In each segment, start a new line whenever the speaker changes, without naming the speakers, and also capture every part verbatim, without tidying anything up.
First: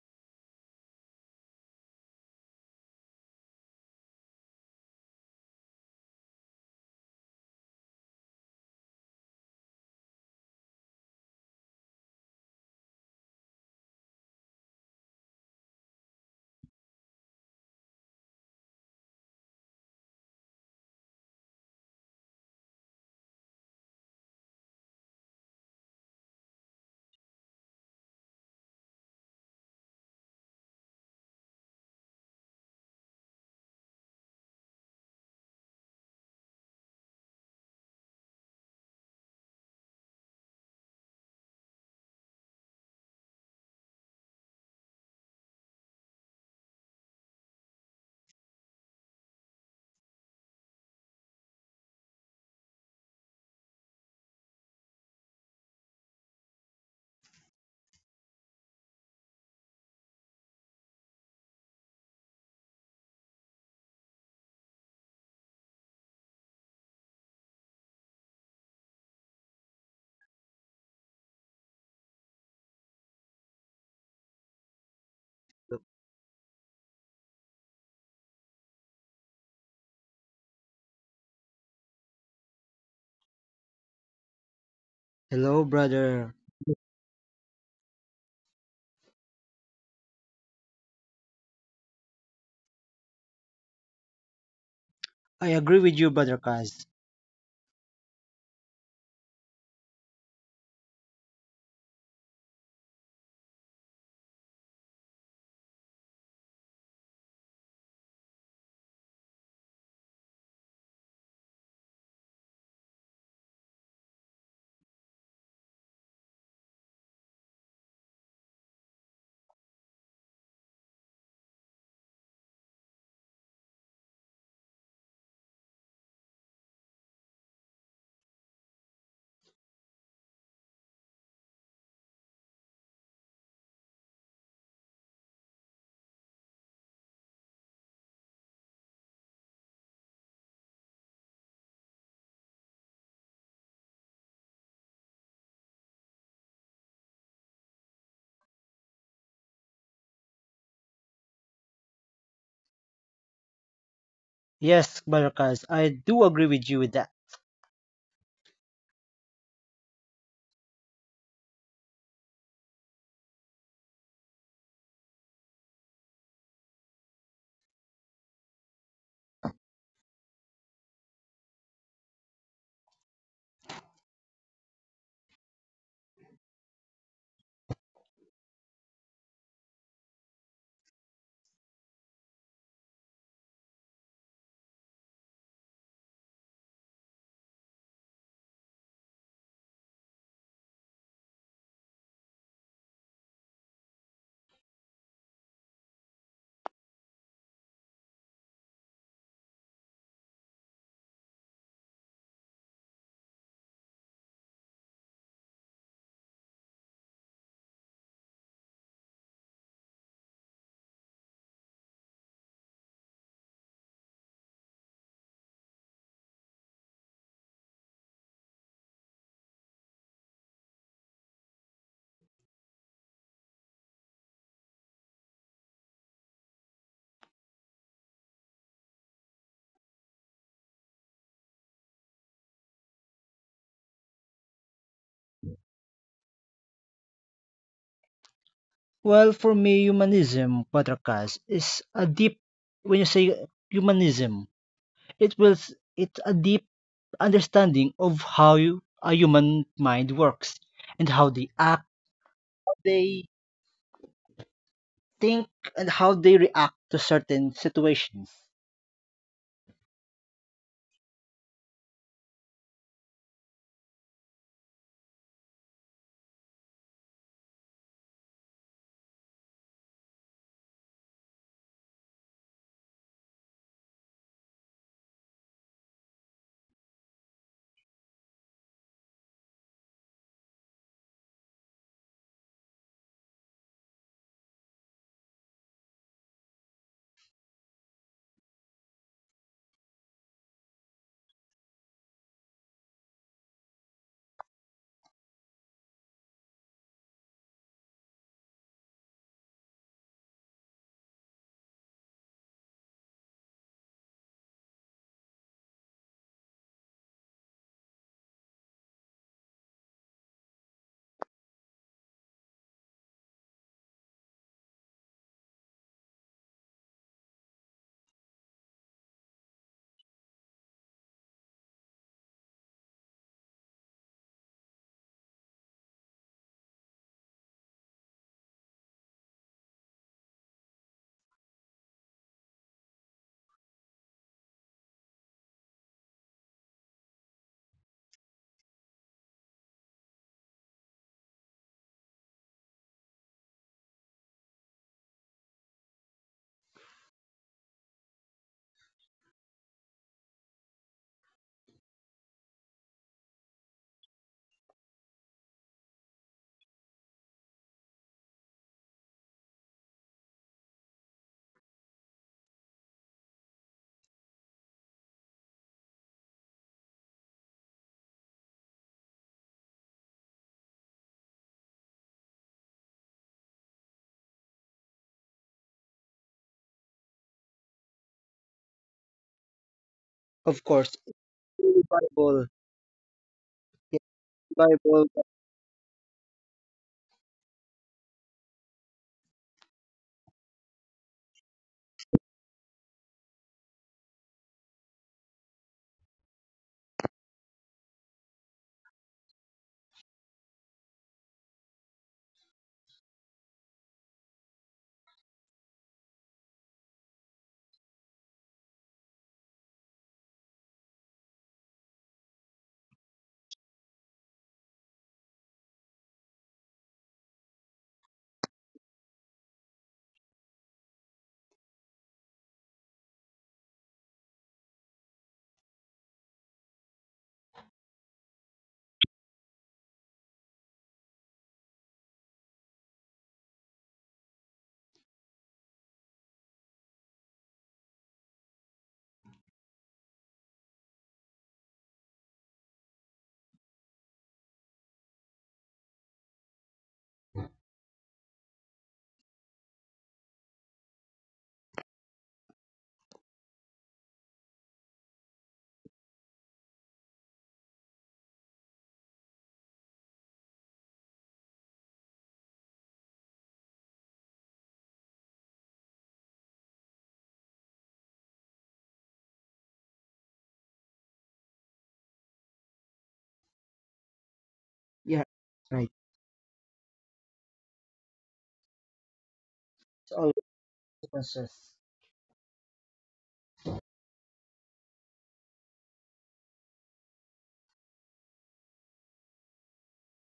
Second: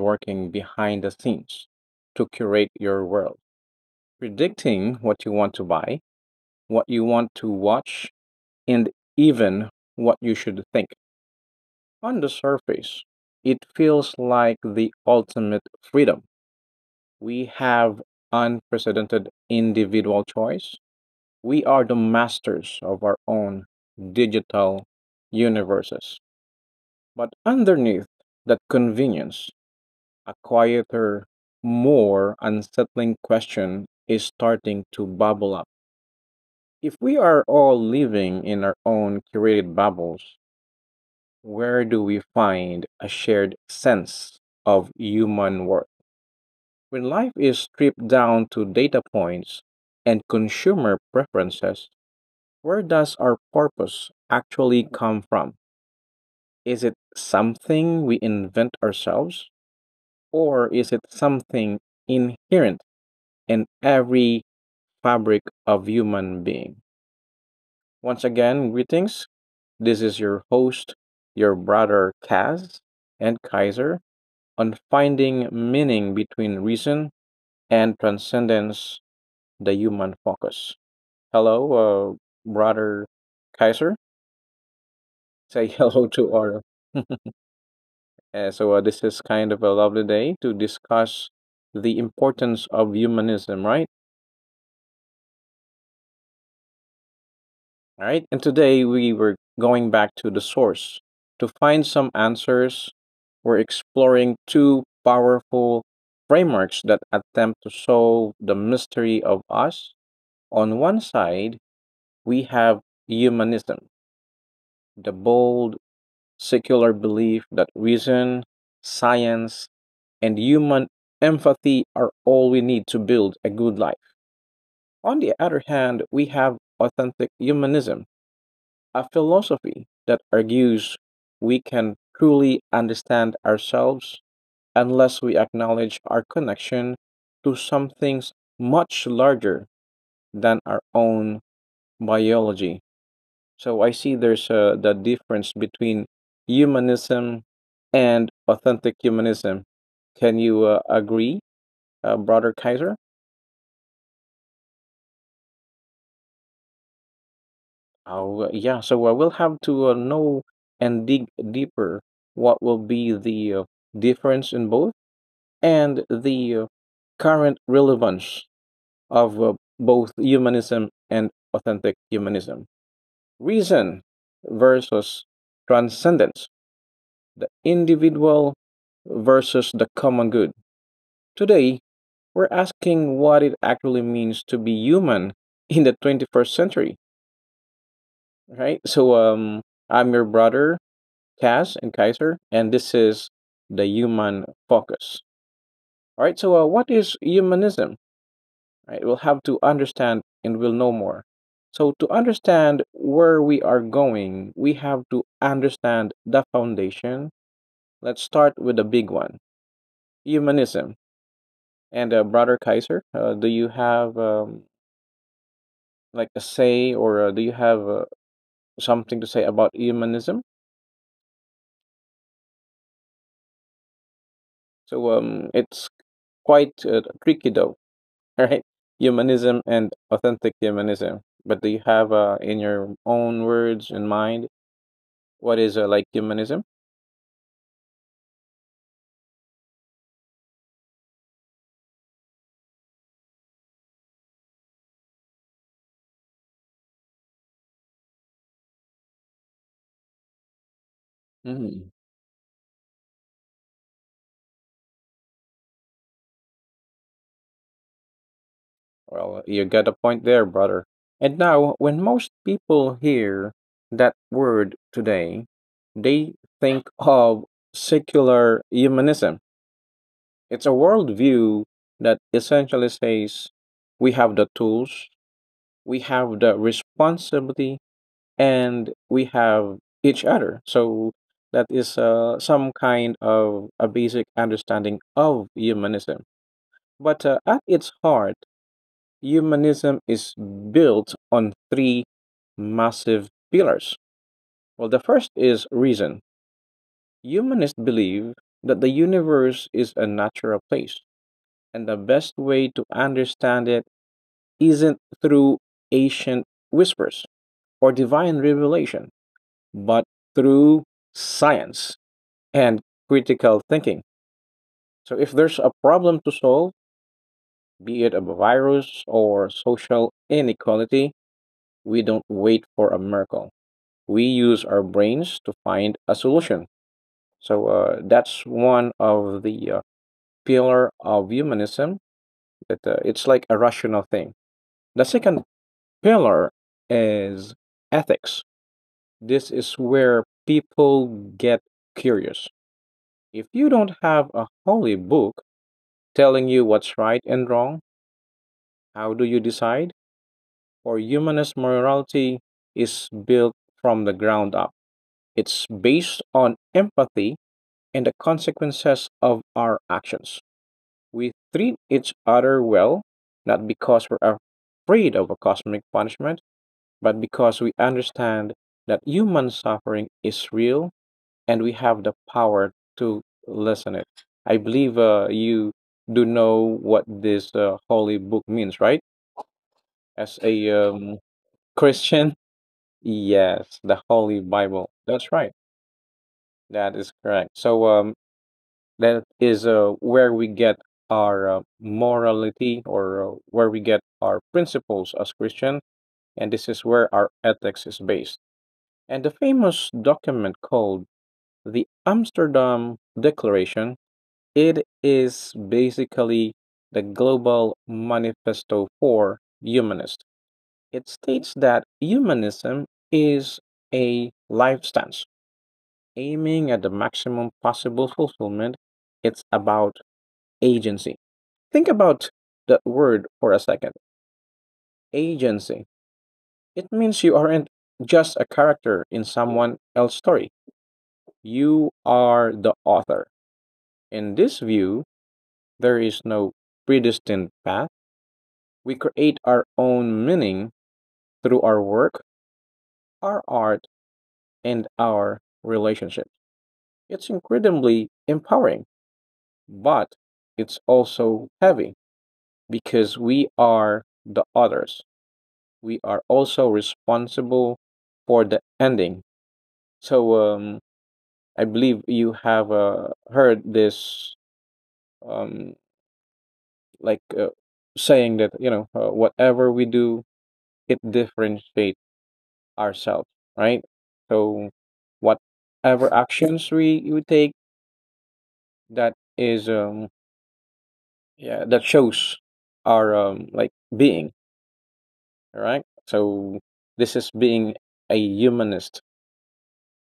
working behind the scenes to curate your world, predicting what you want to buy, what you want to watch, and even what you should think. On the surface, it feels like the ultimate freedom. We have unprecedented individual choice. We are the masters of our own digital universes. But underneath that convenience, a quieter, more unsettling question is starting to bubble up. If we are all living in our own curated bubbles, where do we find a shared sense of human worth? When life is stripped down to data points and consumer preferences, where does our purpose actually come from? Is it something we invent ourselves, or is it something inherent in every fabric of human being? Once again, greetings. This is your host, your brother Kaz and Kaiser, on finding meaning between reason and transcendence, the human focus. Hello, uh, brother Kaiser.
Hello,
Say hello
brother.
to our Uh, so uh, this is kind of a lovely day to discuss the importance of humanism, right?
I agree with you, brother. Badrakas.
All right. And today we were going back to the source to find some answers. We're exploring two powerful frameworks that attempt to solve the mystery of us. On one side, we have humanism, the bold secular belief that reason, science, and human empathy are all we need to build a good life. On the other hand, we have authentic humanism, a philosophy that argues we can truly understand ourselves unless we acknowledge our connection to something much larger than our own biology. So I see there's uh, the difference between humanism and authentic humanism. Can you uh, agree, uh, Brother Kaiser?
Yes, brother. Badrakas, I do agree with you with that.
Oh, yeah. So I will have to uh, know and dig deeper what will be the uh, difference in both and the uh, current relevance of uh, both humanism and authentic humanism. Reason versus transcendence, the individual versus the common good. Today, we're asking what it actually means to be human in the twenty-first century, right? So, um, I'm your brother Kaz and Kaiser, and this is the human focus. All right, so uh, what is humanism? All right, we'll have to understand and we'll know more. So, to understand where we are going, we have to understand the foundation. Let's start with the big one, humanism. And, uh, Brother Kaiser, uh, do you have um, like a say, or uh, do you have uh, something to say about humanism? So, um, it's quite uh, tricky though. Right? Humanism and authentic humanism. But do you have uh, in your own words in mind what is uh, like humanism?
Well, for me, humanism, brother. Badrakas, is a deep. When you say humanism, it will s- it's a deep understanding of how you, a human mind works and how they act,
Mm.
they think, and how they react to certain situations.
Well, you got a point there, brother. And now, when most people hear that word today, they think of secular humanism. It's a worldview that essentially says we have the tools, we have the responsibility, and we have each other. So that is uh, some kind of a basic understanding of humanism. But uh, at its heart, humanism is built on three massive pillars. Well, the first is reason. Humanists believe that the universe is a natural place, and the best way to understand it isn't through ancient whispers or divine revelation, but through science and critical thinking. So, if there's a problem to solve, be it a virus or social inequality, we don't wait for a miracle. We use our brains to find a solution. So, uh, that's one of the uh, pillar of humanism, that uh, it's like a rational thing. The second pillar is ethics. This is where people get curious. If you don't have a holy book telling you what's right and wrong, how do you decide? For humanist morality is built from the ground up. It's based on empathy and the consequences of our actions. We treat each other well, not because we're afraid of a cosmic punishment, but because we understand that human suffering is real and we have the power to lessen it. I believe uh, you do know what this uh, holy book means, right? As
Of
a
course,
um,
it's really
Christian.
Bible,
Yes, the
yeah,
Holy Bible.
Bible,
That's right. That is correct. So um, that is uh, where we get our uh, morality, or uh, where we get our principles as Christian, and this is where our ethics is based. And the famous document called the Amsterdam Declaration, it is basically the global manifesto for humanists. It states that humanism is a lifestyle aiming at the maximum possible fulfillment. It's about agency. Think about that word for a second: agency. It means you aren't just a character in someone else's story, you are the author. In this view, there is no predestined path. We create our own meaning through our work, our art, and our relationship. It's incredibly empowering, but it's also heavy, because we are the others. We are also responsible for the ending. So um, I believe you have uh, heard this um, like uh, saying that, you know, uh, whatever we do, it differentiates ourselves, right? So
yeah, right.
whatever actions we we take, that is um,
It's always
yeah,
conscious.
that shows our um, like being, all right? So this is being a humanist.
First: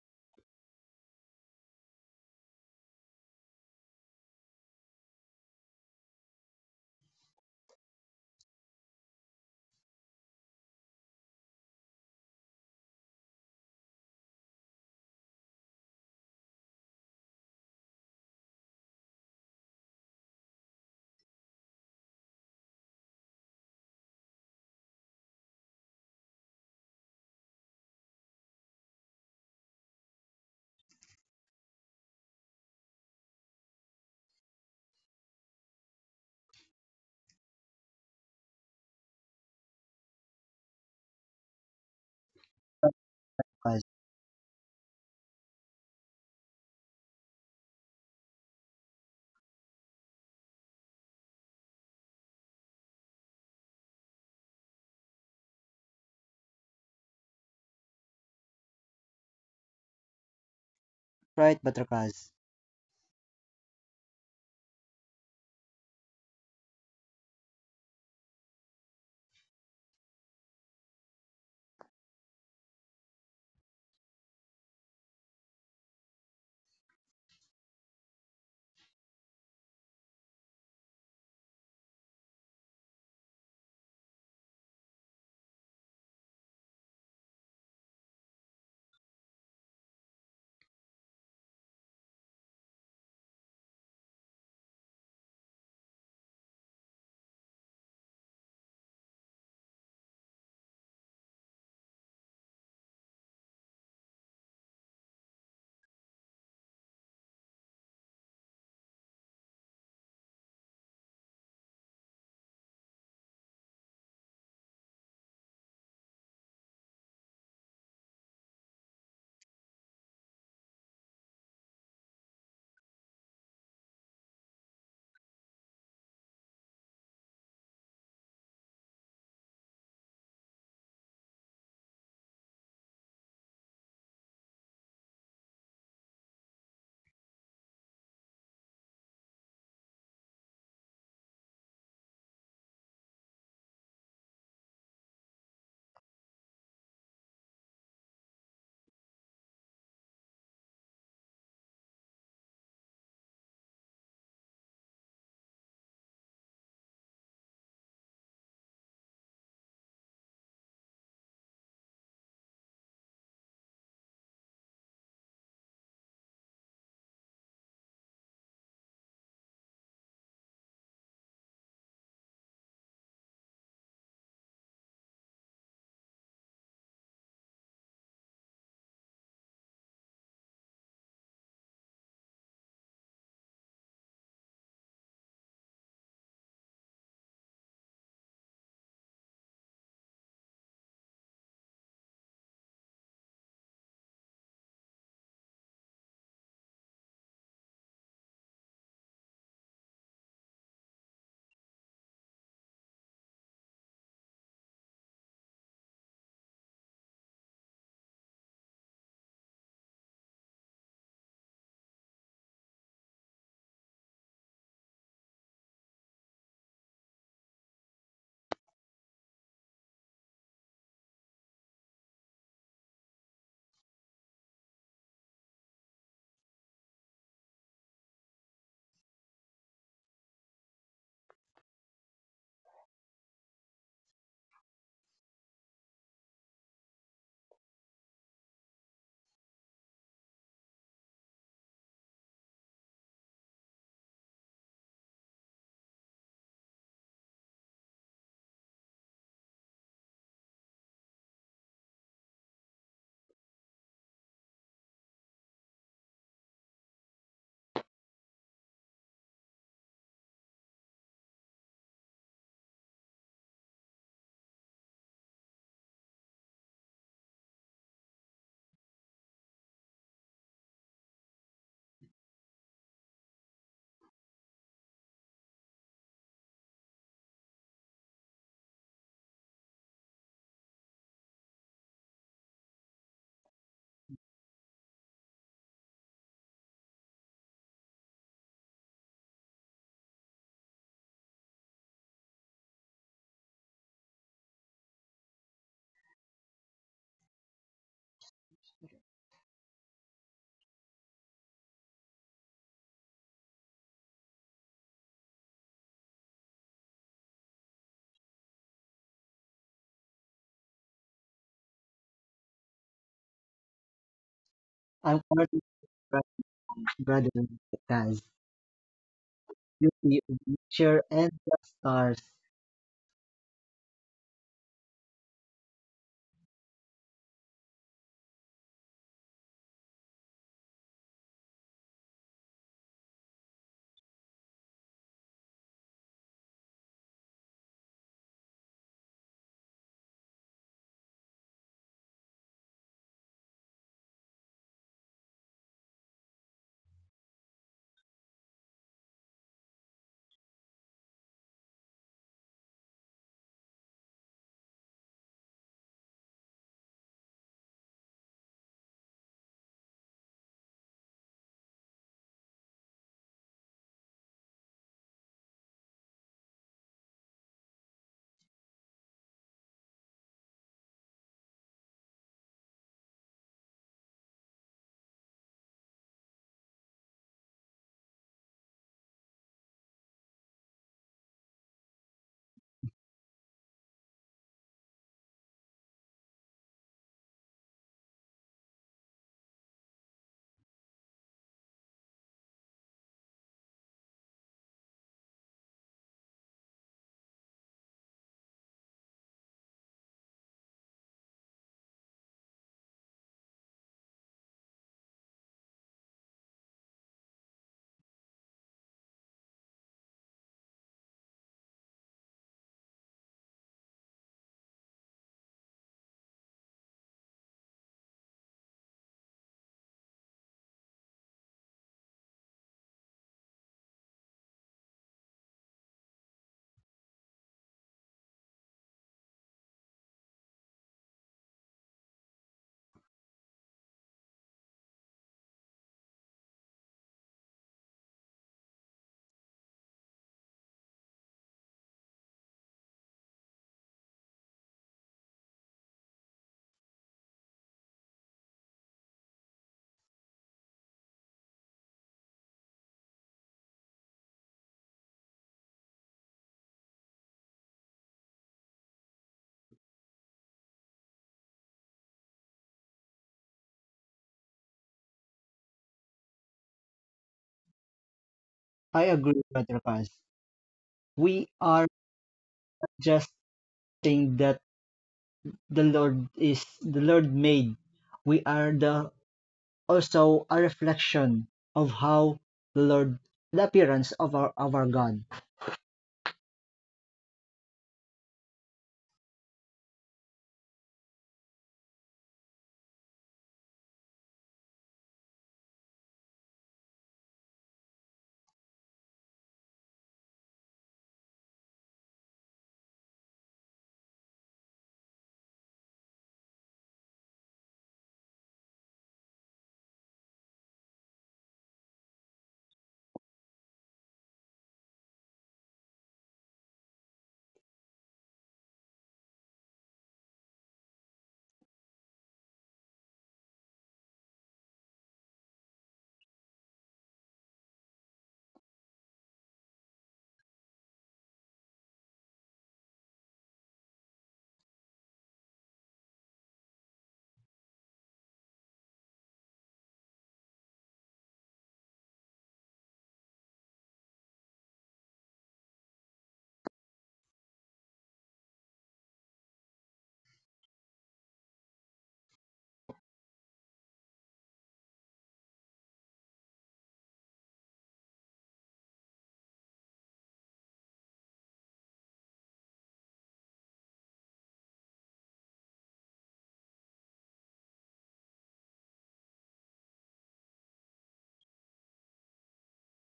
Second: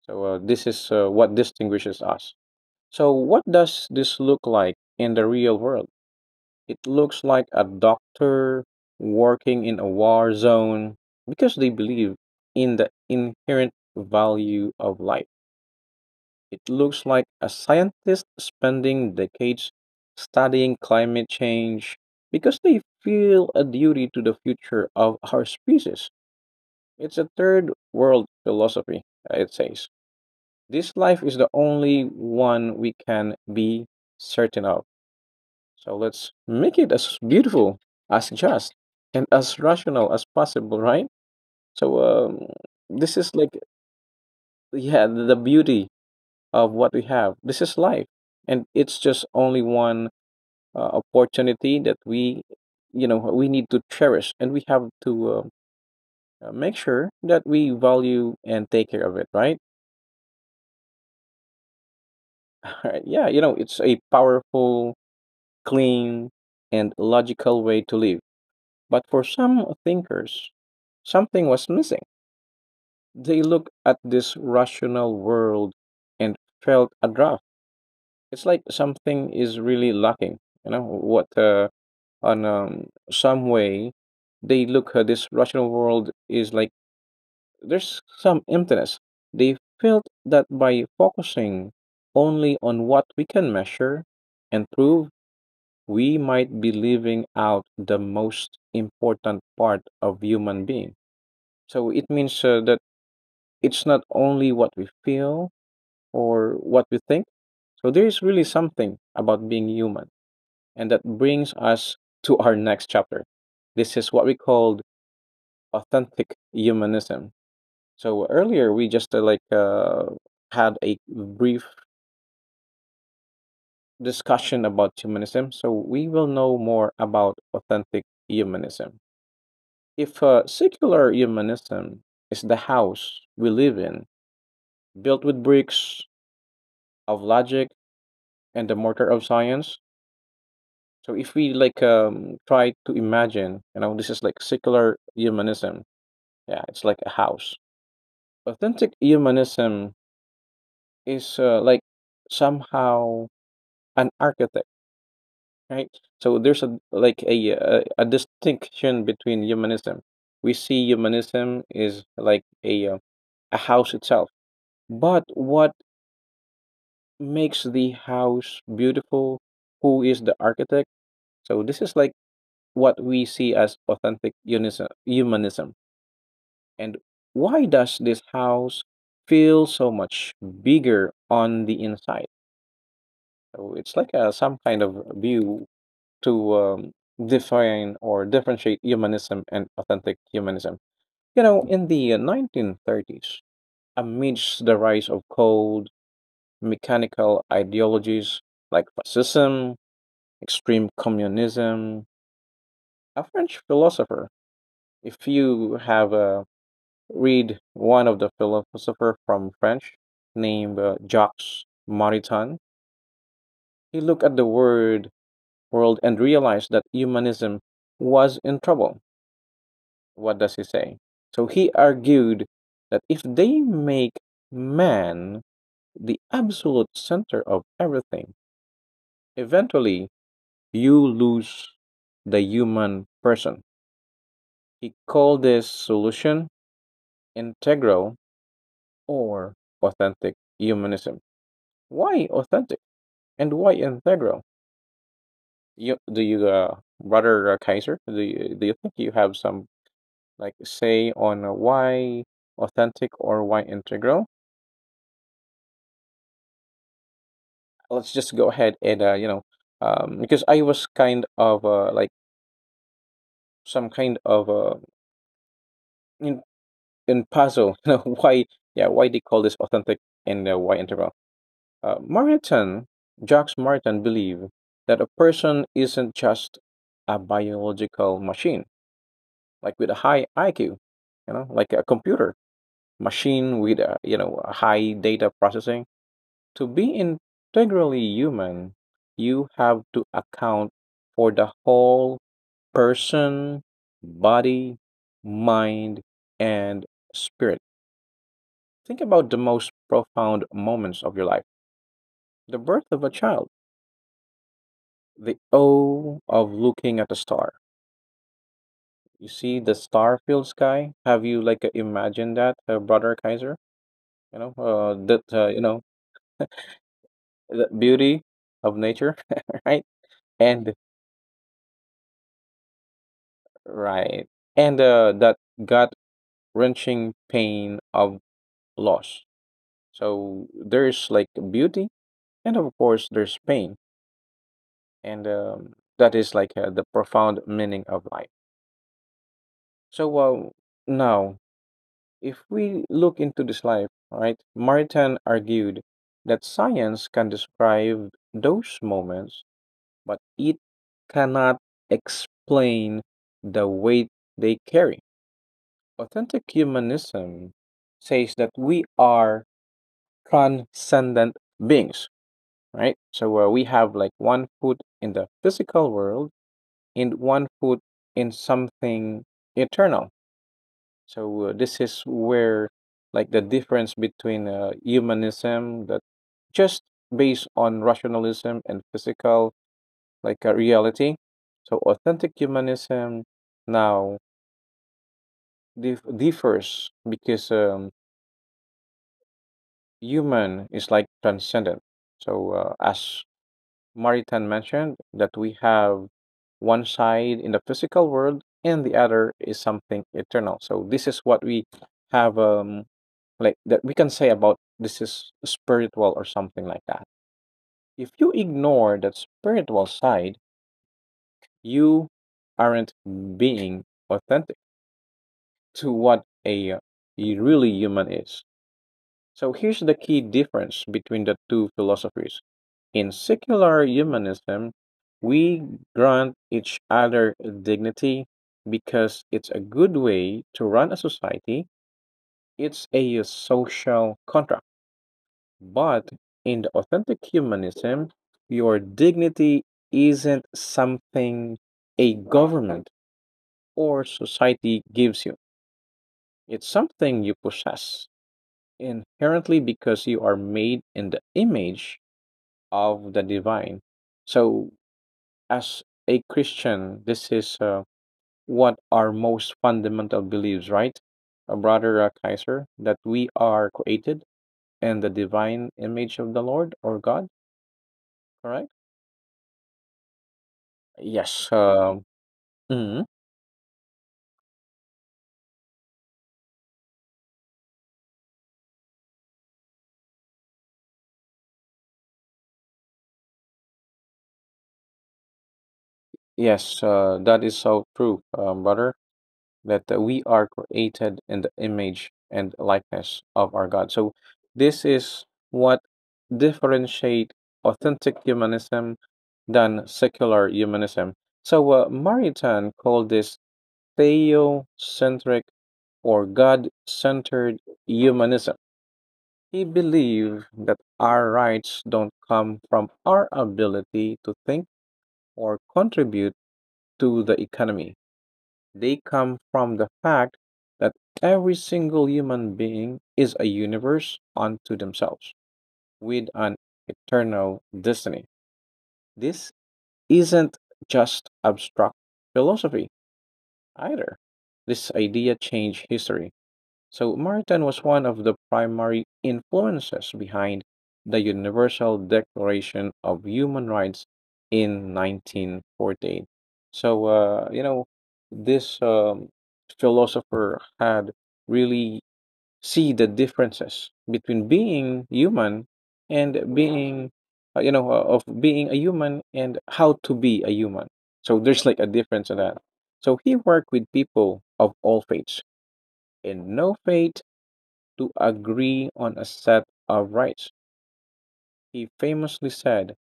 So uh, this is uh, what distinguishes us. So what does this look like in the real world? It looks like a doctor working in a war zone because they believe in the inherent value of life. It looks like a scientist spending decades studying climate change because they feel a duty to the future of our species. It's a third world philosophy, it says. This life is the only one we can be certain of. So let's make it as beautiful, as just, and as rational as possible, right? So um, this is like, yeah, the beauty of what we have. This is life, and it's just only one uh, opportunity that we, you know, we need to cherish, and we have to. Uh, uh, make sure that we value and take care of it, right?
Right, Butter Kaz.
Alright, yeah, you know, it's a powerful, clean, and logical way to live. But for some thinkers, something was missing. They looked at this rational world and felt a draft. It's like something is really lacking. You know what? Uh, on um, some way, they look at this rational world is like there's some emptiness. They felt that by focusing only on what we can measure and prove, we might be leaving out the most important part of human being. So it means uh, that it's not only what we feel or what we think. So there is really something about being human. And that brings us to our next chapter. This is what we called authentic humanism. So earlier we just uh, like uh, had a brief discussion about humanism. So we will know more about authentic humanism. If uh, secular humanism is the house we live in, built with bricks of logic and the mortar of science, so if we like um, try to imagine, you know, this is like secular humanism. Yeah, it's like a house. Authentic humanism is uh, like somehow an architect, right? So there's a like a a, a distinction between humanism. We see humanism is like a uh, a house itself, but what makes the house beautiful? Who is the architect? So this is like what we see as authentic unison, humanism. And why does this house feel so much bigger on the inside? So it's like a, some kind of view to um, define or differentiate humanism and authentic humanism. You know, in the uh, nineteen thirties, amidst the rise of cold, mechanical ideologies like fascism, extreme communism. A French philosopher. If you have uh, read one of the philosopher from French named uh, Jacques Maritain, he looked at the word world and realized that humanism was in trouble. What does he say? So he argued that if they make man the absolute center of everything, eventually you lose the human person. He called this solution integral, or authentic humanism? Why authentic and why integral? You, do you, uh, brother uh, Kaiser? Do you, do you think you have some like say on uh, why authentic or why integral? Let's just go ahead and uh, you know, um, because I was kind of uh, like some kind of uh, in in puzzle. You know why? Yeah, why they call this authentic and uh, why integral? Uh, Martin, Jacques Martin believed that a person isn't just a biological machine, like with a high I Q, you know, like a computer machine with a, you know, a high data processing. To be integrally human, you have to account for the whole person, body, mind, and spirit. Think about the most profound moments of your life: the birth of a child, the O of looking at a star. You see the star-filled sky. Have you like uh, imagined that, uh, brother Kaiser? You know, uh,
I'm
that uh,
currently
you know
struggling. Gathering
the
Kaz,
beauty of nature, right?
beauty of
And
nature and the stars.
right, and uh, that gut-wrenching pain of loss. So there's like beauty, and of course there's pain, and um, that is like uh, the profound meaning of life. So uh, now if we look into this life, right, Martin argued that science can describe those moments, but it cannot explain the weight they carry. Authentic humanism says that we are transcendent beings, right? So uh, we have like one foot in the physical world and one foot in something eternal. So uh, this is where like the difference between uh, humanism that just based on rationalism and physical like a reality. So authentic humanism now dif- differs because um, human is like transcendent. So uh, as Maritan mentioned, that we have one side in the physical world and the other is something eternal. So this is what we have um like, that we can say about this is spiritual or something like that. If you ignore that spiritual side, you aren't being authentic to what a, a really human is. So here's the key difference between the two philosophies. In secular humanism, we grant each other dignity because it's a good way to run a society. It's a social contract. But in the authentic humanism, your dignity isn't something a government or society gives you, it's something you possess inherently because you are made in the image of the divine. So, as a Christian, this is uh, what our most fundamental beliefs, right? Uh, Brother uh, Kaiser, that we are created in the divine image of the Lord or God, correct?
I agree, Butter Kaz.
Yes.
We are
Uh, mhm.
just thing that the Lord is the Lord made. We are the also a reflection of how the Lord the appearance of our of our God.
Yes, uh, that is so true, um, brother, that uh, we are created in the image and likeness of our God. So this is what differentiate authentic humanism than secular humanism. So uh, Maritain called this theocentric or God-centered humanism. He believed that our rights don't come from our ability to think or contribute to the economy. They come from the fact that every single human being is a universe unto themselves with an eternal destiny. This isn't just abstract philosophy either. This idea changed history. So Martin was one of the primary influences behind the Universal Declaration of Human Rights in nineteen forty-eight. So uh, you know, this um, philosopher had really see the differences between being human and being uh, you know uh, of being a human and how to be a human. So there's like a difference in that. So he worked with people of all faiths and no faith to agree on a set of rights. He famously said,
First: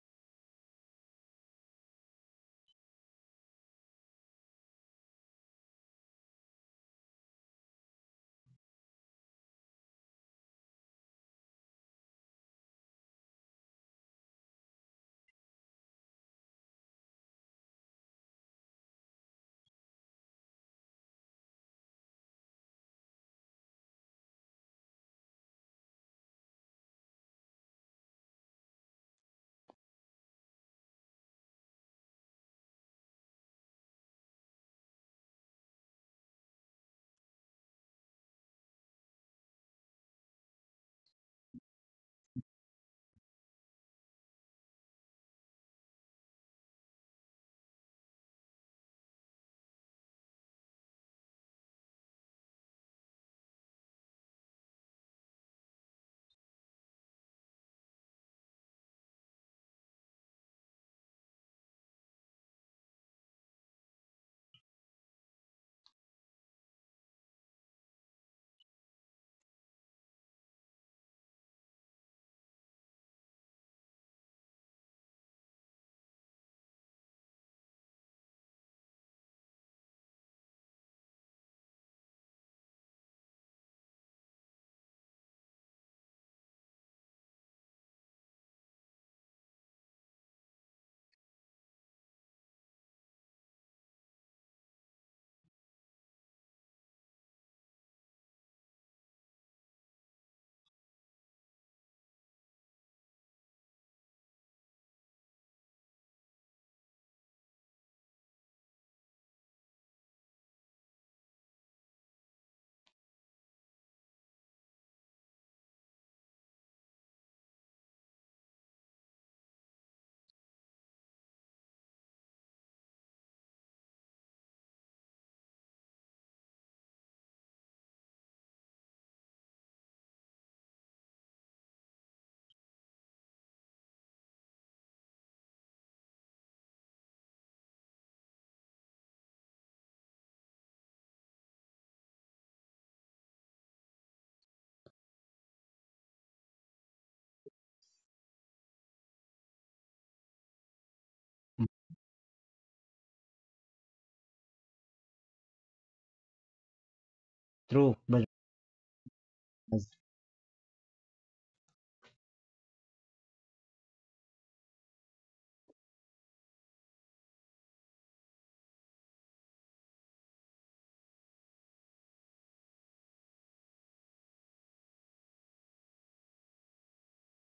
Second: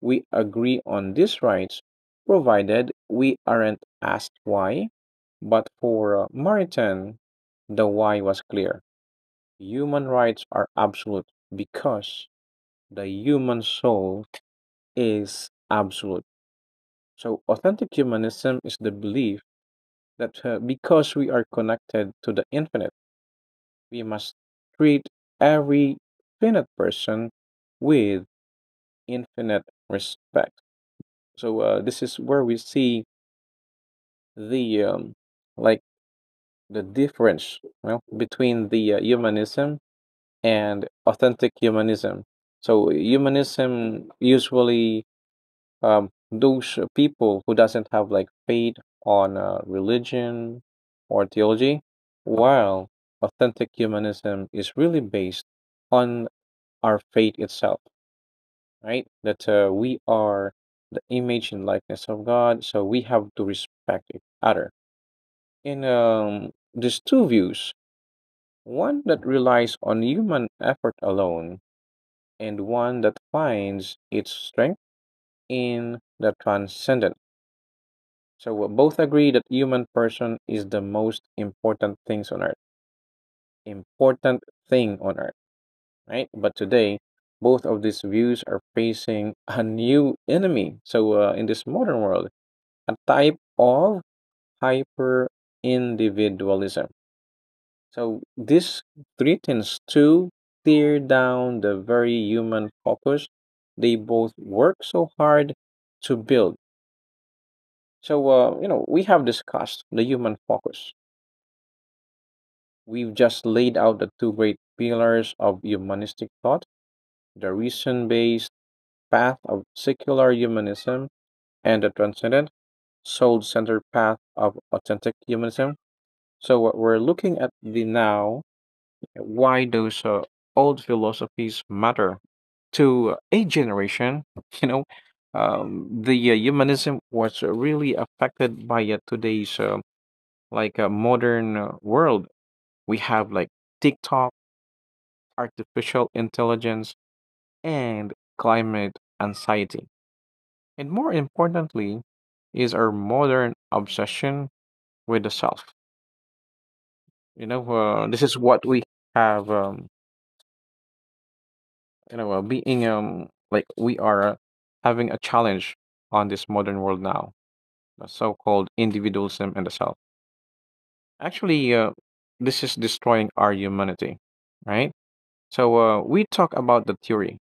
"We agree on these rights, provided we aren't asked why." But for Maritain, the why was clear. Human rights are absolute because the human soul is absolute. So, authentic humanism is the belief that uh, because we are connected to the infinite, we must treat every finite person with infinite respect. So uh, this is where we see the um, like the difference, well, between the uh, humanism and authentic humanism. So humanism, usually um, those people who doesn't have like faith on uh, religion or theology, while authentic humanism is really based on our faith itself. Right? That uh, we are the image and likeness of God, so we have to respect each other. And um, there's two views, one that relies on human effort alone, and one that finds its strength in the transcendent. So we both agree that human person is the most important things on earth, important thing on earth, right? But today, both of these views are facing a new enemy. So uh, in this modern world, a type of hyper individualism. So this threatens to tear down the very human focus they both work so hard to build. So uh, you know we have discussed the human focus. We've just laid out the two great pillars of humanistic thought: the reason-based path of secular humanism and the transcendent soul-centered path of authentic humanism. So what we're looking at the now, why those uh, old philosophies matter to a generation. You know, um, the uh, humanism was really affected by uh, today's uh, like uh, modern uh, world. We have like TikTok, artificial intelligence, and climate anxiety. And more importantly, is our modern obsession with the self. You know,
True,
uh, this
Brother
is what we have. Um,
Kaz.
you know, uh, being um like we are uh, having a challenge on this modern world now, the so-called individualism and the self. Actually, uh, this is destroying our humanity, right? So uh, we talk about the theory,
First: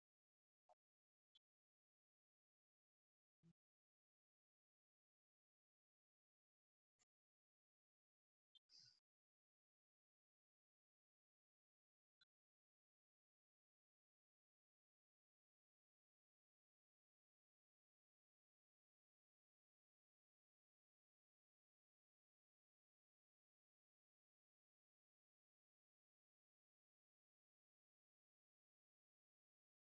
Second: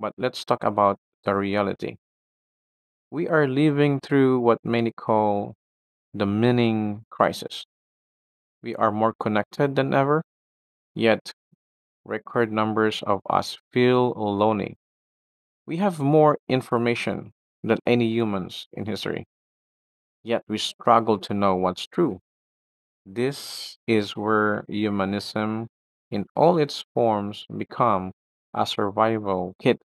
but let's talk about the reality. We are living through what many call the meaning crisis. We are more connected than ever, yet record numbers of us feel lonely. We have more information than any humans in history, yet we struggle to know what's true. This is where humanism in all its forms become a survival kit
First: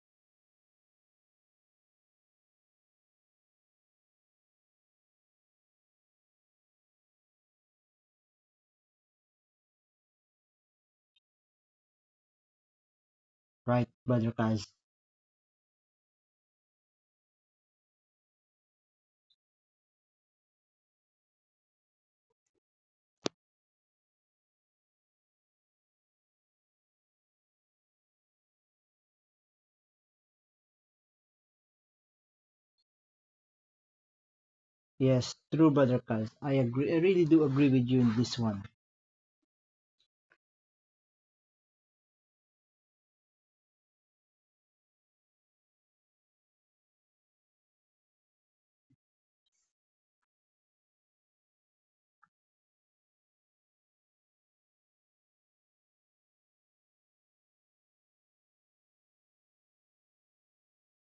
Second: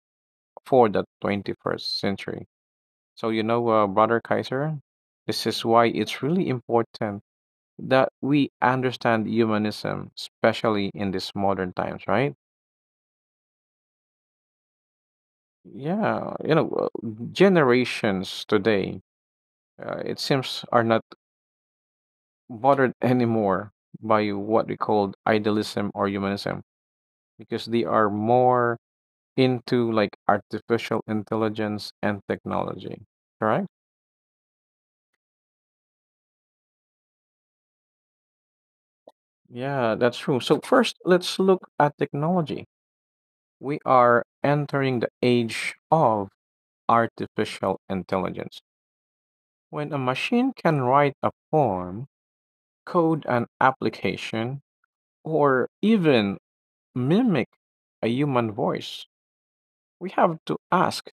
for the twenty-first century. So you know, uh, brother Kaiser, this is why it's really important that we understand humanism, especially in these modern times, right?
Right, Brother Kaz.
Yeah, you know, uh, generations today, uh, it seems are not bothered anymore by what we called idealism or humanism because they are more into like artificial intelligence and technology, correct?
Yes, true, Brother Kaz. I agree. I really do agree with you in this one.
Yeah, that's true. So first let's look at technology. We are entering the age of artificial intelligence. When a machine can write a poem, code an application, or even mimic a human voice, we have to ask,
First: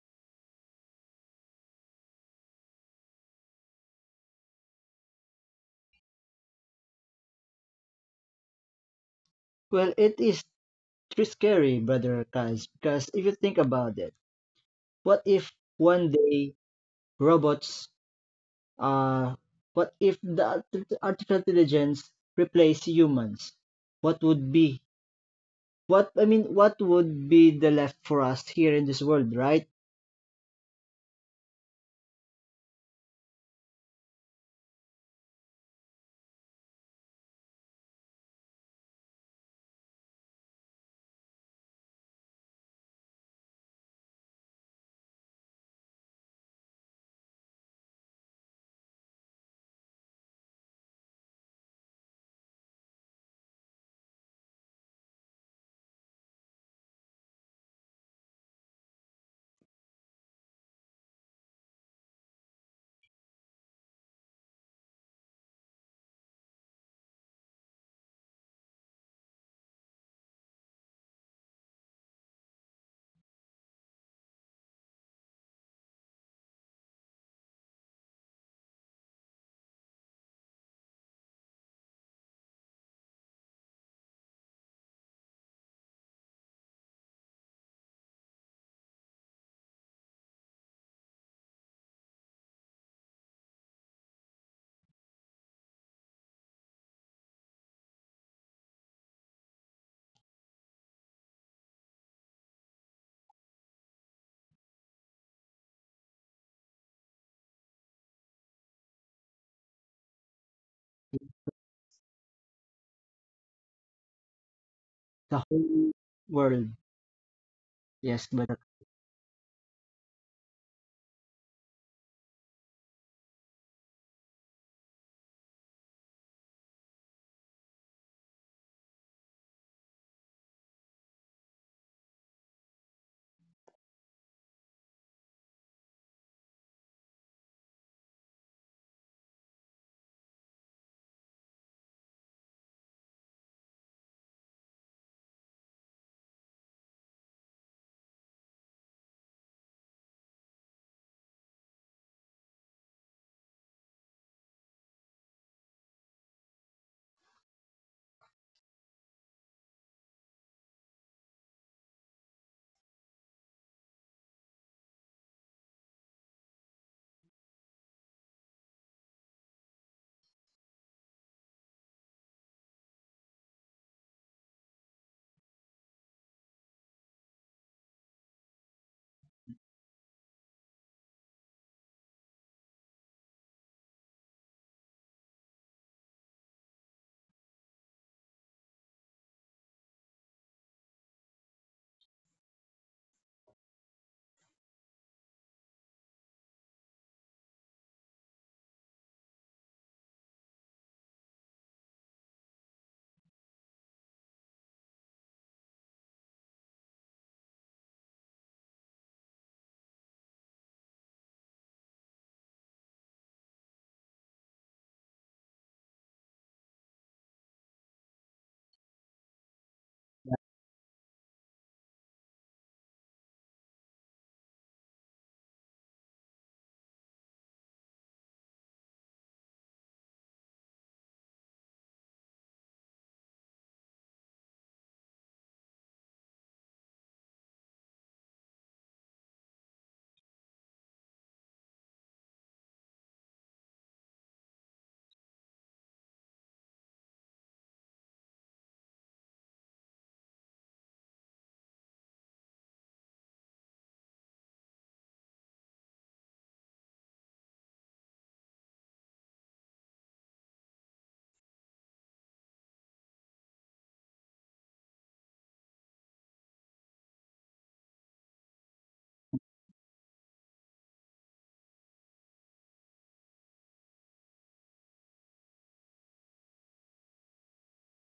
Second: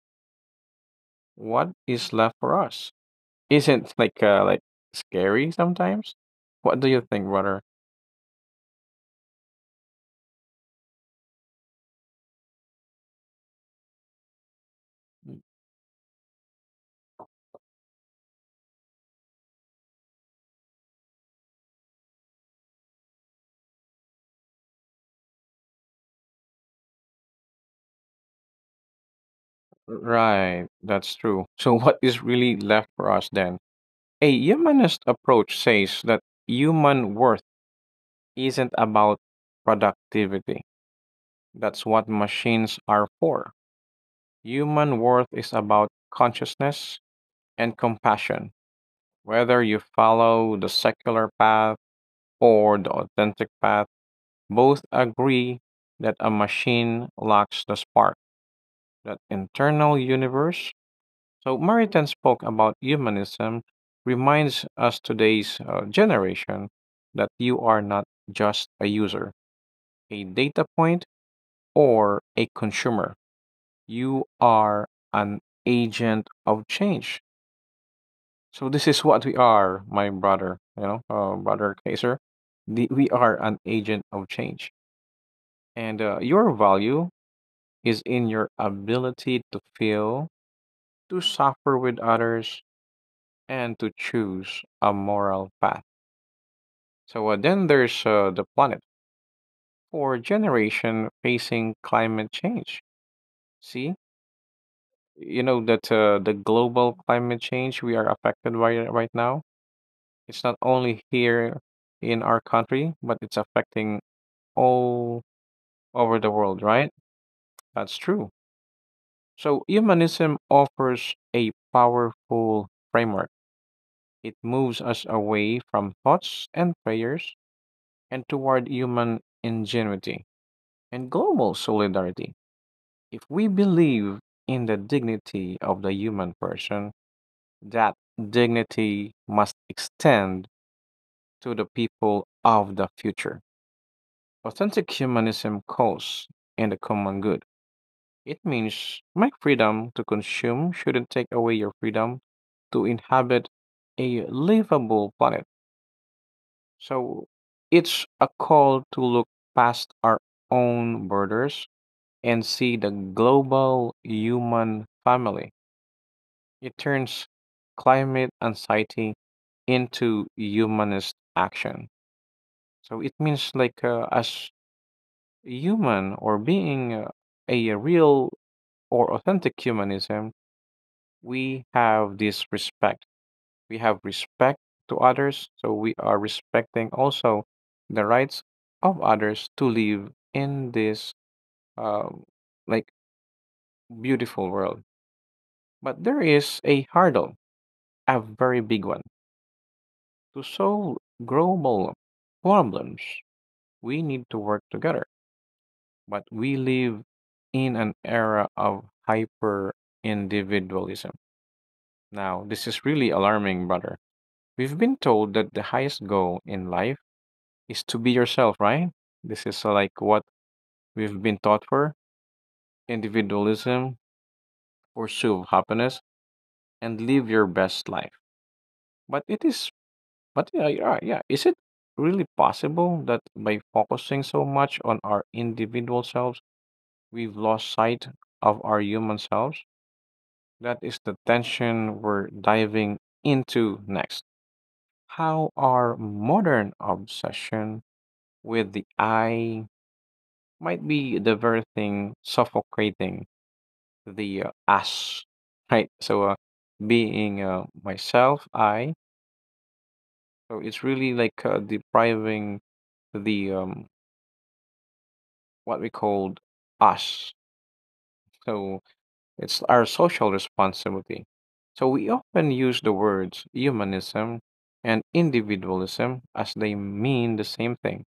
what is left for us? Isn't like uh, like scary sometimes? What do you think, brother?
Well, it is. It's scary, brother Kaz, because if you think about it, what
Mm.
if one day robots, uh, what if the art- artificial intelligence replace humans? What would be, what, I mean, what would be the left for us here in this world, right?
Right, that's true. So what is really left for us then? A humanist approach says that human worth isn't about productivity. That's what machines are for. Human worth is about consciousness and compassion. Whether you follow the secular path or the authentic path, both agree that a machine lacks the spark, that internal universe. So, Maritain spoke about humanism, reminds us today's uh, generation that you are not just a user, a data point, or a consumer. You are an agent of change. So this is what we are, my brother. You know, uh, brother Kaiser. The, we are an agent of change, and uh, your value is in your ability to feel, to suffer with others, and to choose a moral path. So uh, then there's uh, the planet for generation facing climate change. See, you know that uh, the global climate change, we are affected by it right now. It's not only here in our country, but it's affecting all
The whole
over the world,
world.
right? That's true.
Yes, brother.
So humanism offers a powerful framework. It moves us away from thoughts and prayers and toward human ingenuity and global solidarity. If we believe in the dignity of the human person, that dignity must extend to the people of the future. Authentic humanism calls in the common good. It means my freedom to consume shouldn't take away your freedom to inhabit a livable planet. So it's a call to look past our own borders and see the global human family. It turns climate anxiety into humanist action. So it means like uh, as human or being uh, a real or authentic humanism, we have this respect. We have respect to others, so we are respecting also the rights of others to live in this um, like beautiful world. But there is a hurdle, a very big one. To solve global problems, we need to work together. But we live in an era of hyper individualism. Now, this is really alarming, brother. We've been told that the highest goal in life is to be yourself, right? This is uh, like what we've been taught for individualism, pursue happiness, and live your best life. But it is But yeah, yeah, yeah. Is it really possible that by focusing so much on our individual selves, we've lost sight of our human selves? That is the tension we're diving into next. How our modern obsession with the I might be the very thing suffocating the uh, us, right? So, uh, being uh, myself, I, so it's really like uh, depriving the um, what we called us. So it's our social responsibility. So we often use the words humanism and individualism as they mean the same thing.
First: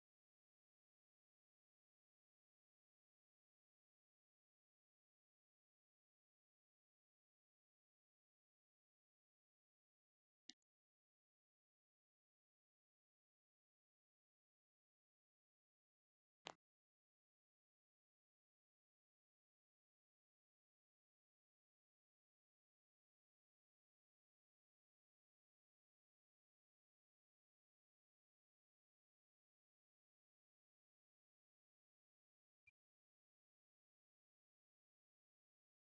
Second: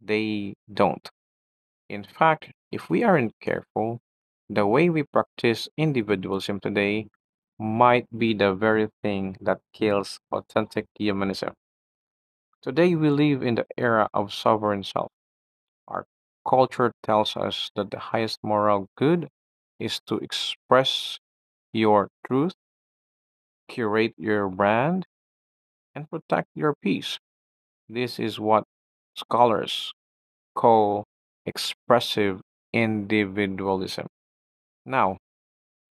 They don't. In fact, if we aren't careful, the way we practice individualism today might be the very thing that kills authentic humanism. Today, we live in the era of sovereign self. Our culture tells us that the highest moral good is to express your truth, curate your brand, and protect your peace. This is what scholars call expressive individualism. Now,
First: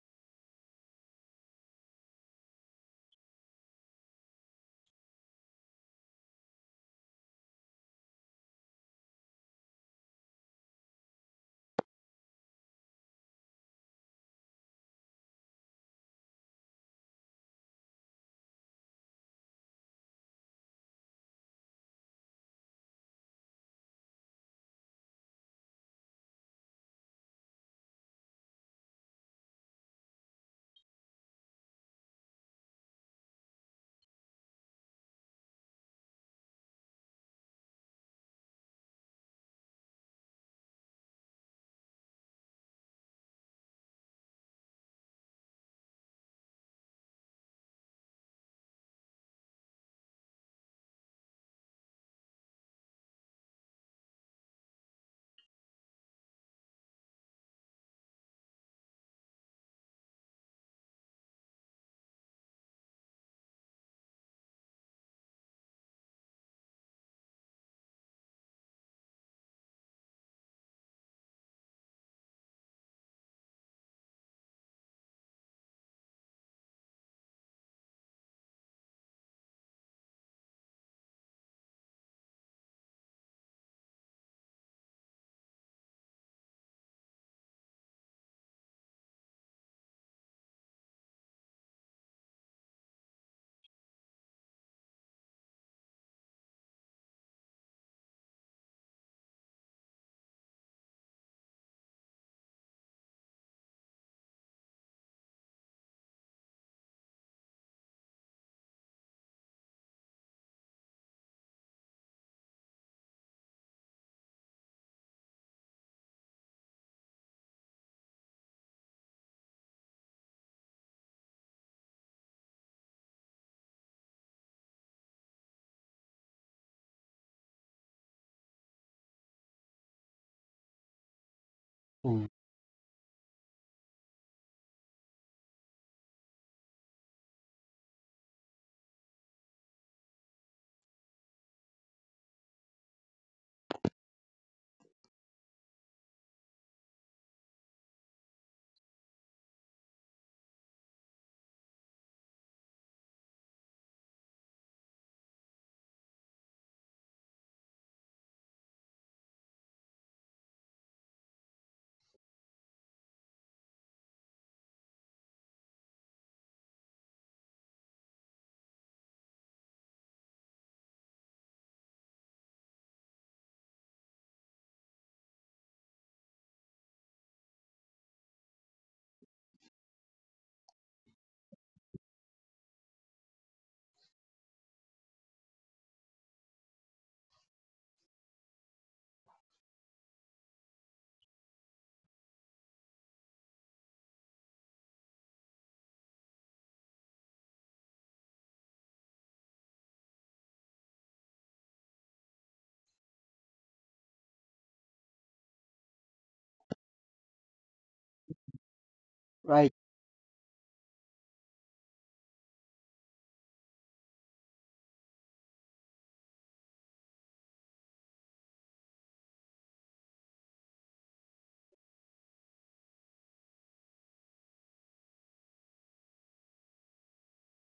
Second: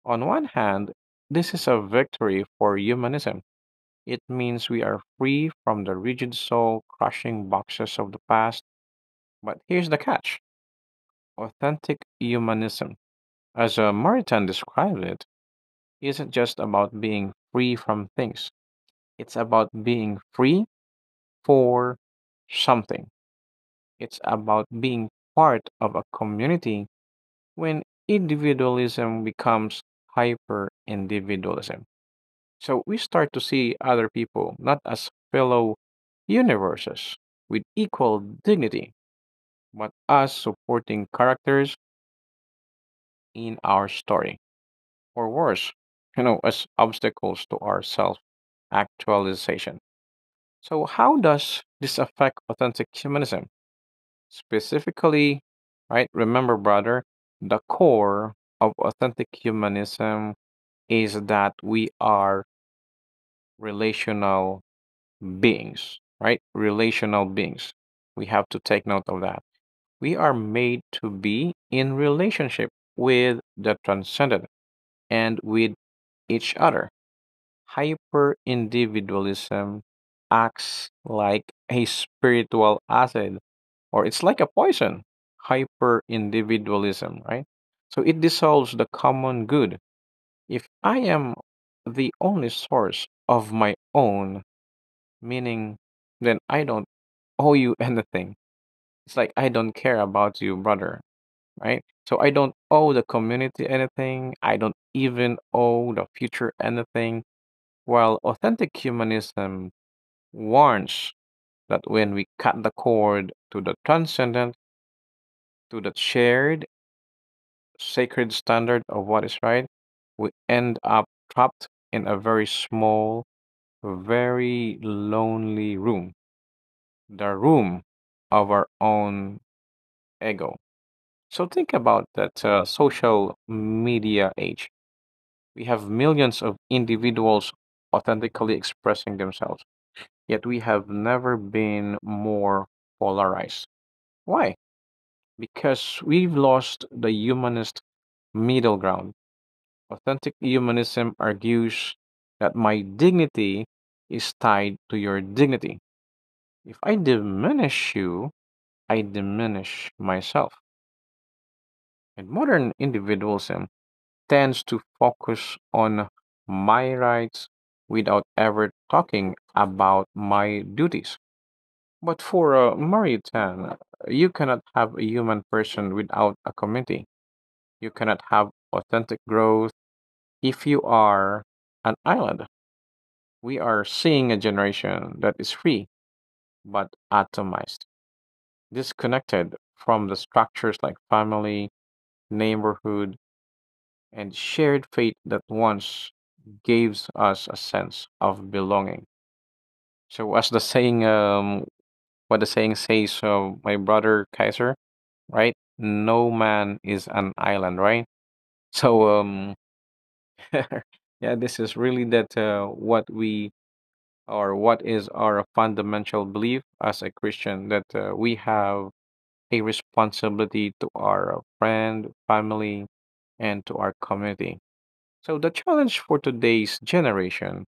on one hand, this is a victory for humanism. It means we are free from the rigid soul crushing boxes of the past. But here's the catch, authentic humanism, as uh, Maritain described it, isn't just about being free from things. It's about being free for something. It's about being part of a community when individualism becomes hyper individualism. So we start to see other people not as fellow universes with equal dignity, but as supporting characters in our story, or worse, you know, as obstacles to our self actualization. So how does this affect authentic humanism? Specifically, right, remember brother, the core of authentic humanism is that we are relational beings, right? Relational beings. We have to take note of that. We are made to be in relationship with the transcendent and with each other. Hyperindividualism acts like a spiritual acid or it's like a poison, hyperindividualism, right? So it dissolves the common good. If I am the only source of my own meaning, then I don't owe you anything. It's like I don't care about you, brother, right? So I don't owe the community anything. I don't even owe the future anything. While authentic humanism warns that when we cut the cord to the transcendent, to the shared sacred standard of what is right, we end up trapped in a very small, very lonely room, the room of our own ego. So think about
Kaz.
that uh, social media age. We have millions of individuals authentically expressing themselves, yet we have never been more polarized. Why? Because we've lost the humanist middle ground. Authentic humanism argues that my dignity is tied to your dignity. If I diminish you, I diminish myself. And modern individualism tends to focus on my rights without ever talking about my duties. But for a Maritan, you cannot have a human person without a community. You cannot have authentic growth if you are an island. We are seeing a generation that is free but atomized, disconnected from the structures like family, neighborhood, and shared fate that once gives us a sense of belonging. So, as the saying, um, what the saying says, so my brother Kaiser, right? No man is an island, right? So, um,
Right.
yeah, this is really that uh, what we or what is our fundamental belief as a Christian, that uh, we have a responsibility to our friend, family, and to our community. So the challenge for today's generation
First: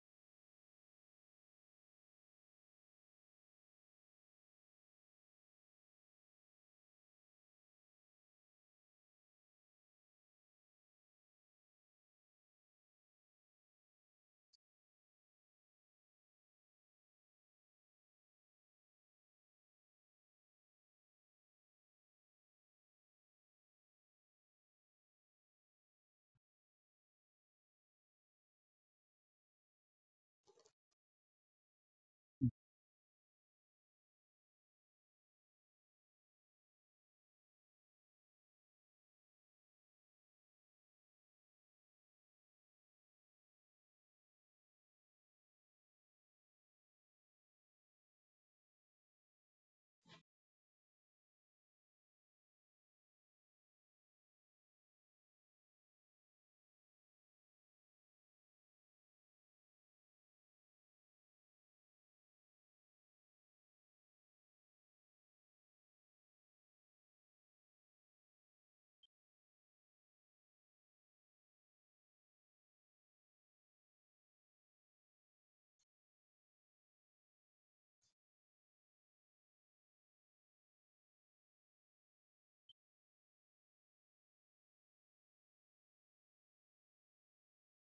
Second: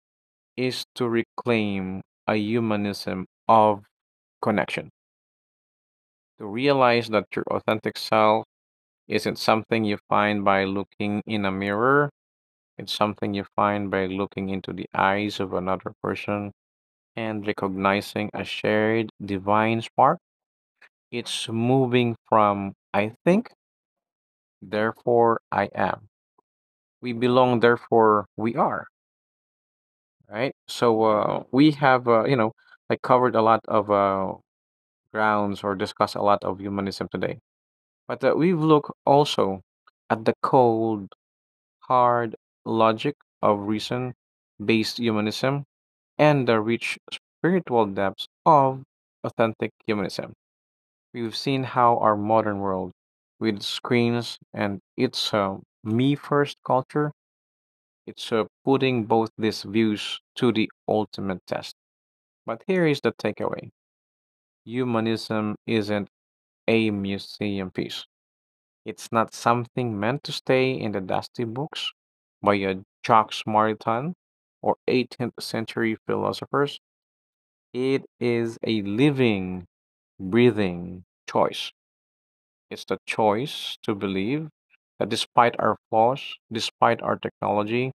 is to reclaim a humanism of connection, to realize that your authentic self isn't something you find by looking in a mirror. It's something you find by looking into the eyes of another person and recognizing a shared divine spark. It's moving from I think, therefore I am. We belong, therefore we are. Right. So uh, we have, uh, you know, like covered a lot of uh, grounds or discussed a lot of humanism today. But uh, we've looked also at the cold, hard logic of reason based humanism and the rich spiritual depths of authentic humanism. We've seen how our modern world, with screens and its uh, me first culture, it's uh, putting both these views to the ultimate test. But here is the takeaway, humanism isn't a museum piece, it's not something meant to stay in the dusty books by a Jacques Maritain or eighteenth century philosophers. It is a living, breathing choice. It's the choice to believe that despite our flaws, despite our technology,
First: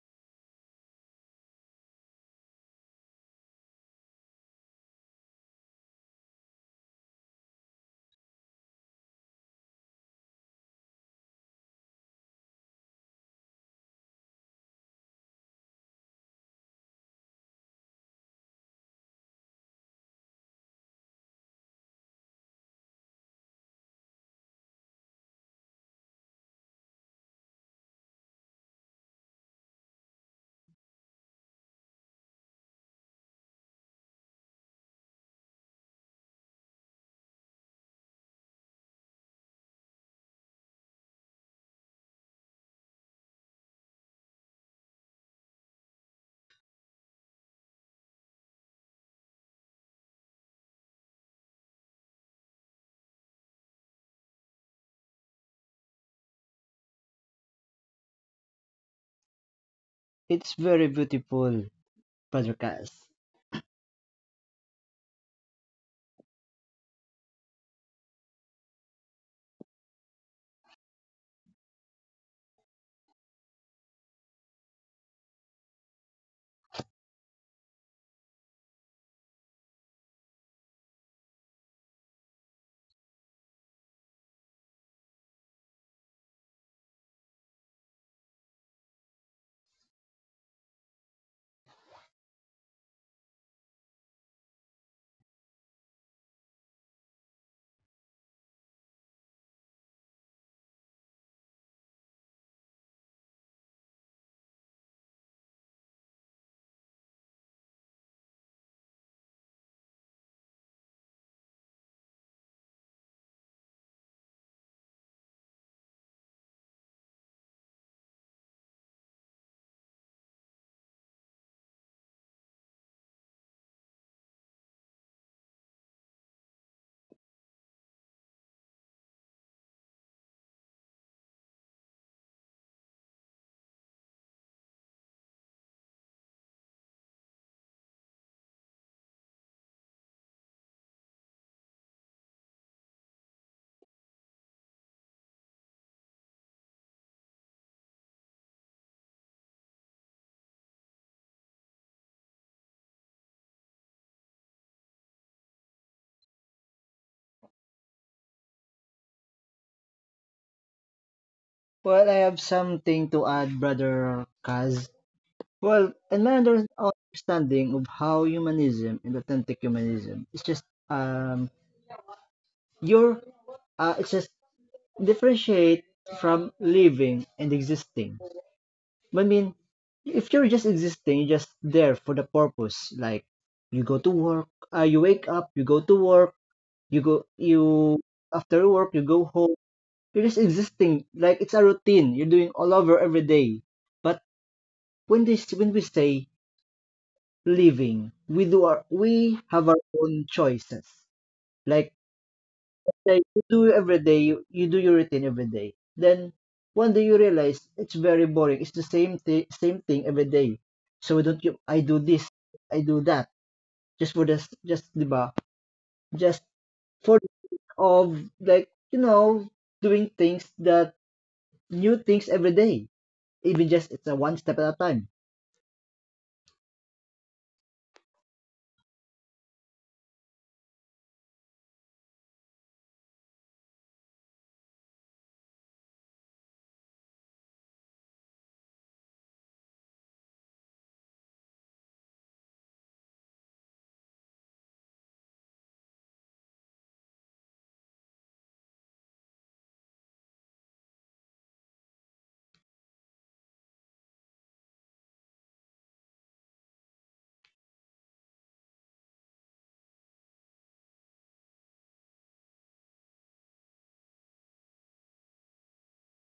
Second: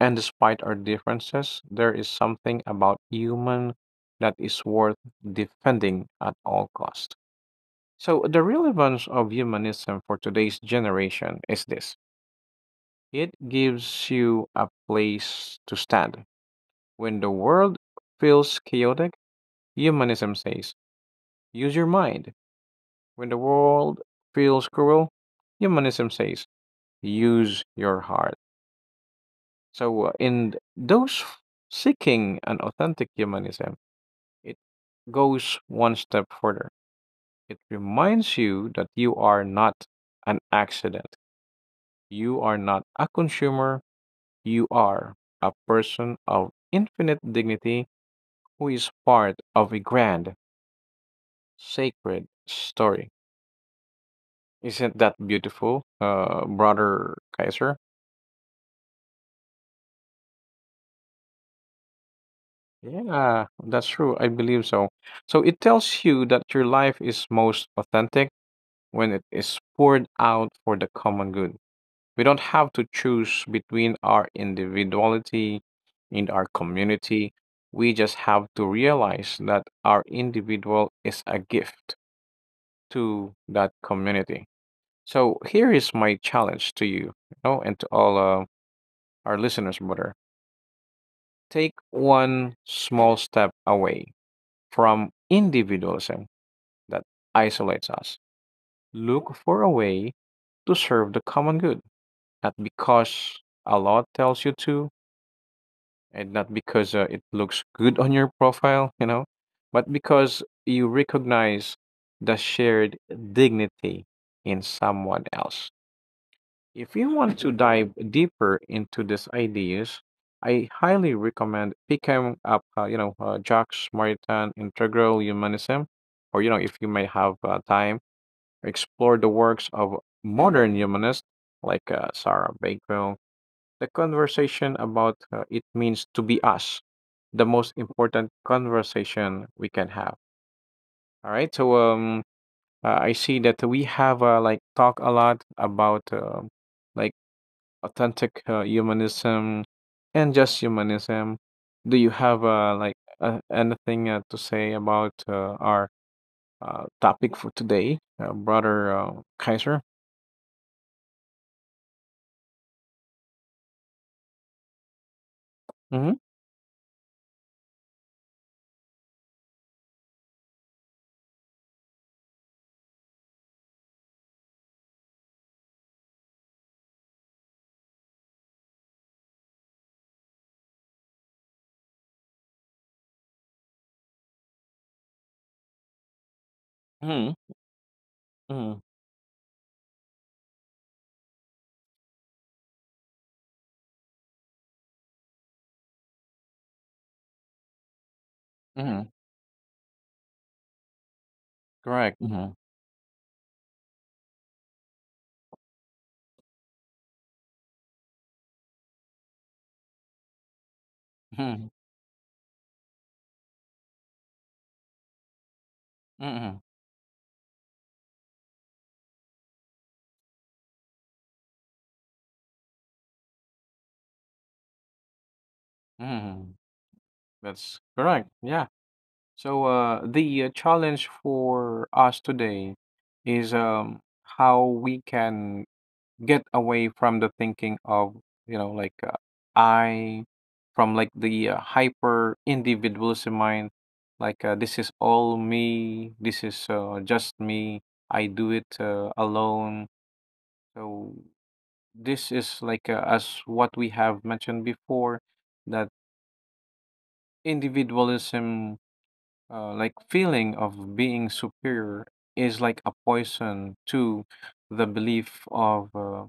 and despite our differences, there is something about human that is worth defending at all cost. So the relevance of humanism for today's generation is this. It gives you a place to stand. When the world feels chaotic, humanism says, use your mind. When the world feels cruel, humanism says, use your heart. So, uh, in those seeking an authentic humanism, it goes one step further. It reminds you that you are not an accident, you are not a consumer, you are a person of infinite dignity who is part of a grand, sacred story. Isn't that beautiful, uh, brother Kaiser?
It's very beautiful, brother Kaz.
Yeah, that's true. I believe so. So it tells you that your life is most authentic when it is poured out for the common good. We don't have to choose between our individuality and our community. We just have to realize that our individual is a gift to that community. So here is my challenge to you, you know, and to all uh, our listeners, brother. Take one small step away from individualism that isolates us. Look for a way to serve the common good, not because a law tells you to, and not because uh, it looks good on your profile, you know, but because you recognize the shared dignity in someone else. If you want to dive deeper into these ideas, I highly recommend picking up, uh, you know, uh, Jack Smaritan Integral Humanism, or you know, if you may have uh, time, explore the works of modern humanists like uh, Sarah Bakewell. The conversation about uh, it means to be us, the most important conversation we can have. All right, so um, uh, I see that we have uh, like talk a lot about. um like authentic uh, humanism and just humanism. Do you have uh, like uh, anything uh, to say about uh, our uh, topic for today, uh, brother uh, Kaiser?
Well, I have something to add, brother Kaz. Well,
Mm-hmm.
in my under understanding of how humanism and authentic humanism is just um your uh it's just differentiate from living and existing. I mean, if you're just existing, you're just there for the purpose. Like you go to work, uh, you wake up, you go to work, you go
Mm-hmm.
you after
Mm-hmm.
work you go home. You're just existing. Like it's a routine. You're doing all over every day. But when this when we say living. We do our
Hmm.
we have our own choices. Like
Correct. Mm-hmm.
like you do every day, you, you do your routine every day. Then one day you realize it's very boring. It's the same thing same thing every day. So don't you
Mm-hmm.
I do this, I do that. Just for this just diba? Just
Mm-hmm.
for the sake of like, you know, doing things that new things every day. Even just it's a one step at a time.
Mm-hmm. That's correct. Yeah. So uh, the uh, challenge for us today is um, how we can get away from the thinking of, you know like uh, I from like the uh, hyper individualism mind, like uh, this is all me, this is uh, just me, I do it uh, alone. So this is like uh, as what we have mentioned before, that individualism, uh, like feeling of being superior, is like a poison to the belief of uh,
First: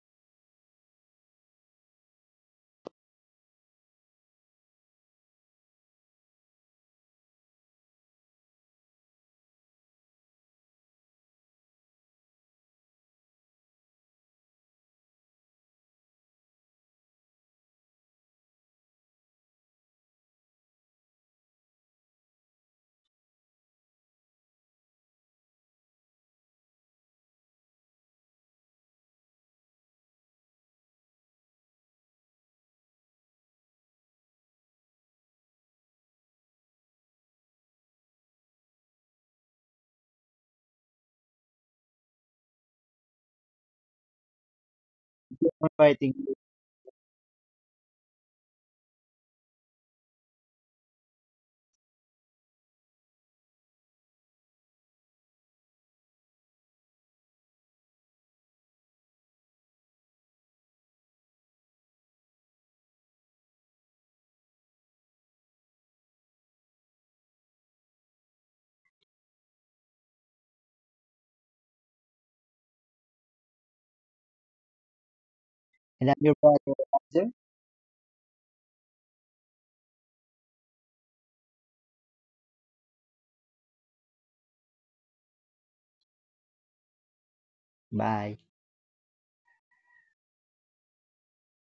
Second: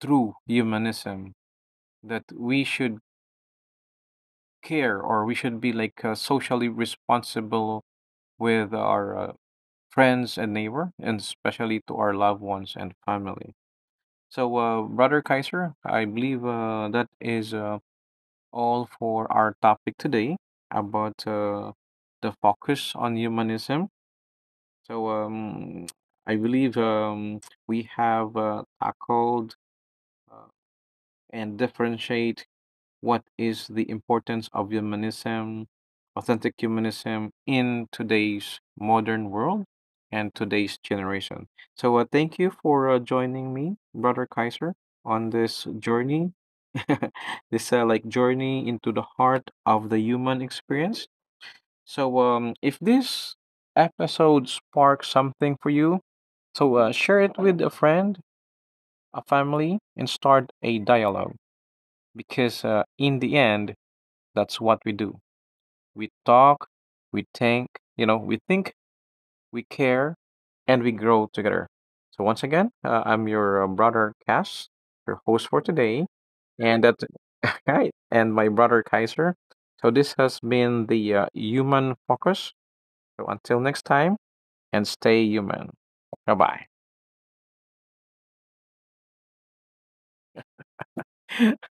true humanism, that we should care, or we should be like uh, socially responsible with our uh, friends and neighbor, and especially to our loved ones and family. So uh, brother Kaiser, I believe uh, that is uh, all for our topic today about uh, the focus on humanism. so um, I believe um, we have uh, tackled uh, and differentiate what is the importance of humanism, authentic humanism in today's modern world and today's generation. So, uh, thank you for uh, joining me, Brother Kaiser, on this
Fighting.
journey, this uh, like journey into the heart of the human experience. So, um, if this episode sparks something for you, so uh, share it with a friend, a family, and start a dialogue because uh, in the end, that's what we do. We talk, we think, you know, we think, we care, and we grow together. So once again, uh, I'm your uh, brother Cass, your host for today,
And I'm your
and that
brother.
right, and my brother Kaiser. So this has been the uh, human focus. So until next time, and stay human. Bye bye.
Bye.